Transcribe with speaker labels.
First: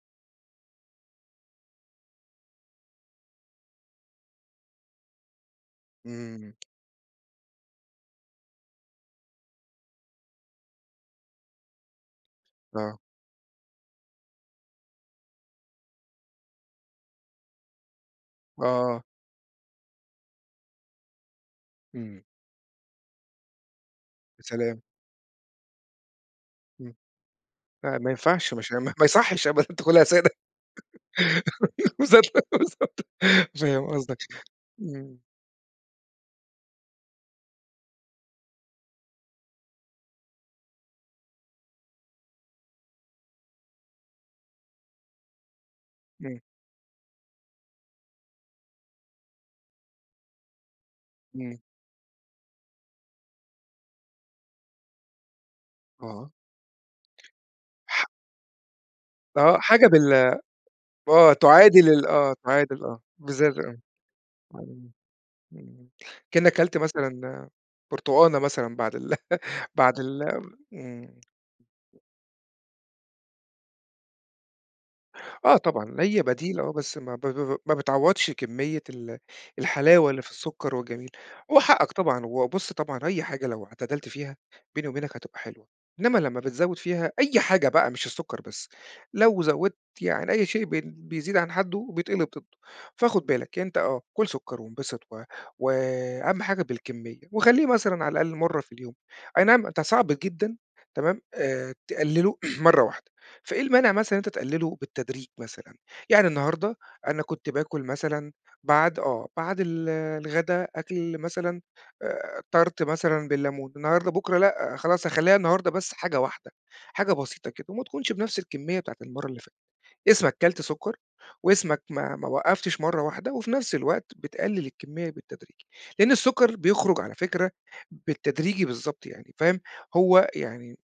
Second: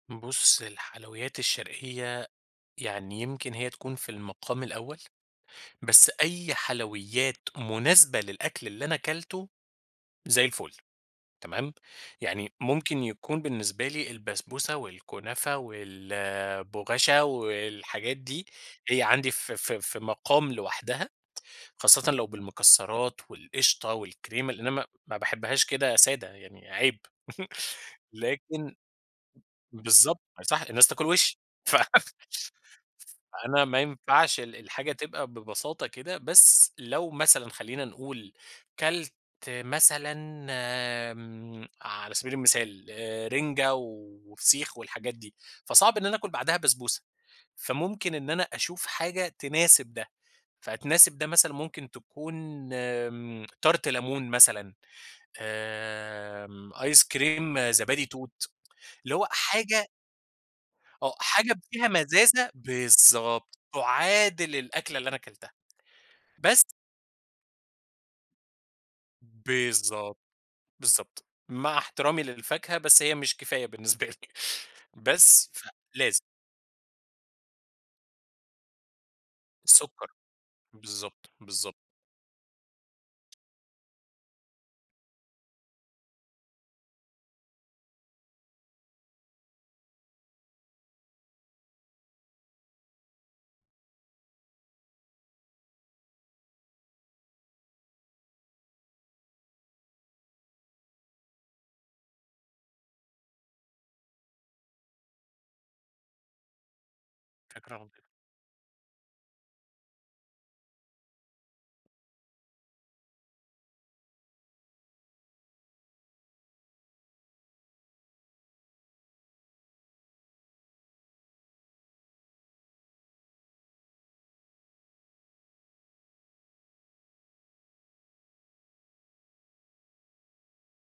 Speaker 1: بُص الحلويات الشرقية يعني يمكن هي تكون في المقام الأول، بس
Speaker 2: إمم
Speaker 1: أي حلويات مناسبة للأكل اللي أنا اكلته، زي الفل. تمام، يعني
Speaker 2: آه.
Speaker 1: ممكن يكون بالنسبة لي البسبوسة والكنافة والبغاشة والحاجات دي، هي
Speaker 2: آه.
Speaker 1: عندي في في في مقام لوحدها خاصةً
Speaker 2: إمم.
Speaker 1: لو بالمكسرات والقشطة
Speaker 2: يا
Speaker 1: والكريمة؛ لإن أنا
Speaker 2: سلام!
Speaker 1: ما ما باحبهاش كده سادة يعني
Speaker 2: إمم،
Speaker 1: عيب
Speaker 2: لا ما ينفعش ما ش
Speaker 1: لكن
Speaker 2: ما يصحش أبدًا تاكلها
Speaker 1: بالضبط
Speaker 2: سادة!
Speaker 1: ما يصح الناس تاكل وشي ف
Speaker 2: بالضبط، بالضبط
Speaker 1: فأنا ما
Speaker 2: فاهم قصدك،
Speaker 1: ينفعش ال الحاجة
Speaker 2: إمم.
Speaker 1: تبقى ببساطة كده، بس لو مثلًا خلّينا نقول اكلت مثلًا آمم، على سبيل المثال رنجة وفسيخ والحاجات دي، فصعب إن أنا آكل
Speaker 2: إمم.
Speaker 1: بعدها بسبوسة، فممكن إن أنا أشوف حاجة تناسب ده، فتناسب ده مثلًا
Speaker 2: إمم.
Speaker 1: ممكن تكون آمم Tart ليمون مثلًا
Speaker 2: آه.
Speaker 1: آمم، أيس كريم زبادي
Speaker 2: ح
Speaker 1: توت، اللي هو
Speaker 2: آه
Speaker 1: حاجة
Speaker 2: حاجة بال
Speaker 1: آه
Speaker 2: آه،
Speaker 1: حاجة فيها
Speaker 2: تعادل ال آه
Speaker 1: مزازة،
Speaker 2: تعادل آه، بالذات
Speaker 1: بالضبط، تعادل
Speaker 2: امم
Speaker 1: الأكلة اللي أنا اكلتها
Speaker 2: [unintelligible] كأنك
Speaker 1: بس
Speaker 2: اكلت مثلًا برتقانة مثلًا بعد ال بعد
Speaker 1: بالضبط،
Speaker 2: ال إمم.
Speaker 1: بالضبط. مع احترامي للفاكهة، بس هي مش كفاية بالنسبة لي بس
Speaker 2: آه
Speaker 1: ف
Speaker 2: طبعًا
Speaker 1: لازم.
Speaker 2: هي بديل آه بس ما ب ب ب ما بتعوضش كمية ال الحلاوة
Speaker 1: السكر،
Speaker 2: اللي في السكر وجميل.
Speaker 1: بالضبط،
Speaker 2: هو
Speaker 1: بالضبط.
Speaker 2: حقك طبعًا وبُص طبعًا أي حاجة لو اعتدلت فيها- بيني وبينك- هتبقى حلوة، إنما لمّا بتزوّد فيها، أي حاجة بقى مش السكر بس، لو زوّدت يعني أي شيء بن بيزيد عن حده بيتقلب ضده، فخد بالك أنت آه، كُل سكر وانبسط و و أهم حاجة بالكمية وخليه مثلًا على الأقل مرّة في اليوم. أينعم ده صعب جدًا تمام، آآ، تقلله مرّة واحدة، فإيه المانع مثلًا إن أنت تقلله بالتدريج مثلًا؟ يعني النهارده أنا كنت باكل
Speaker 1: [unintelligible]
Speaker 2: مثلًا، بعد آه، بعد ال الغدا أكل مثلًا آآ Tart مثلًا بالليمون، النهارده، بُكرة لأ خلاص هاخلّيها النهارده بس حاجة واحدة، حاجة بسيطة كده، وما تكونش بنفس الكمية بتاعة المرة اللي فاتت، اسمك اكلت سكر واسمك ما ما وقّفتش مرّة واحدة، وفي نفس الوقت بتقلل الكمية بالتدريج؛ لأن السكر بيخرج على فكرة بالتدريجي بالضبط يعني، فاهم، هو يعني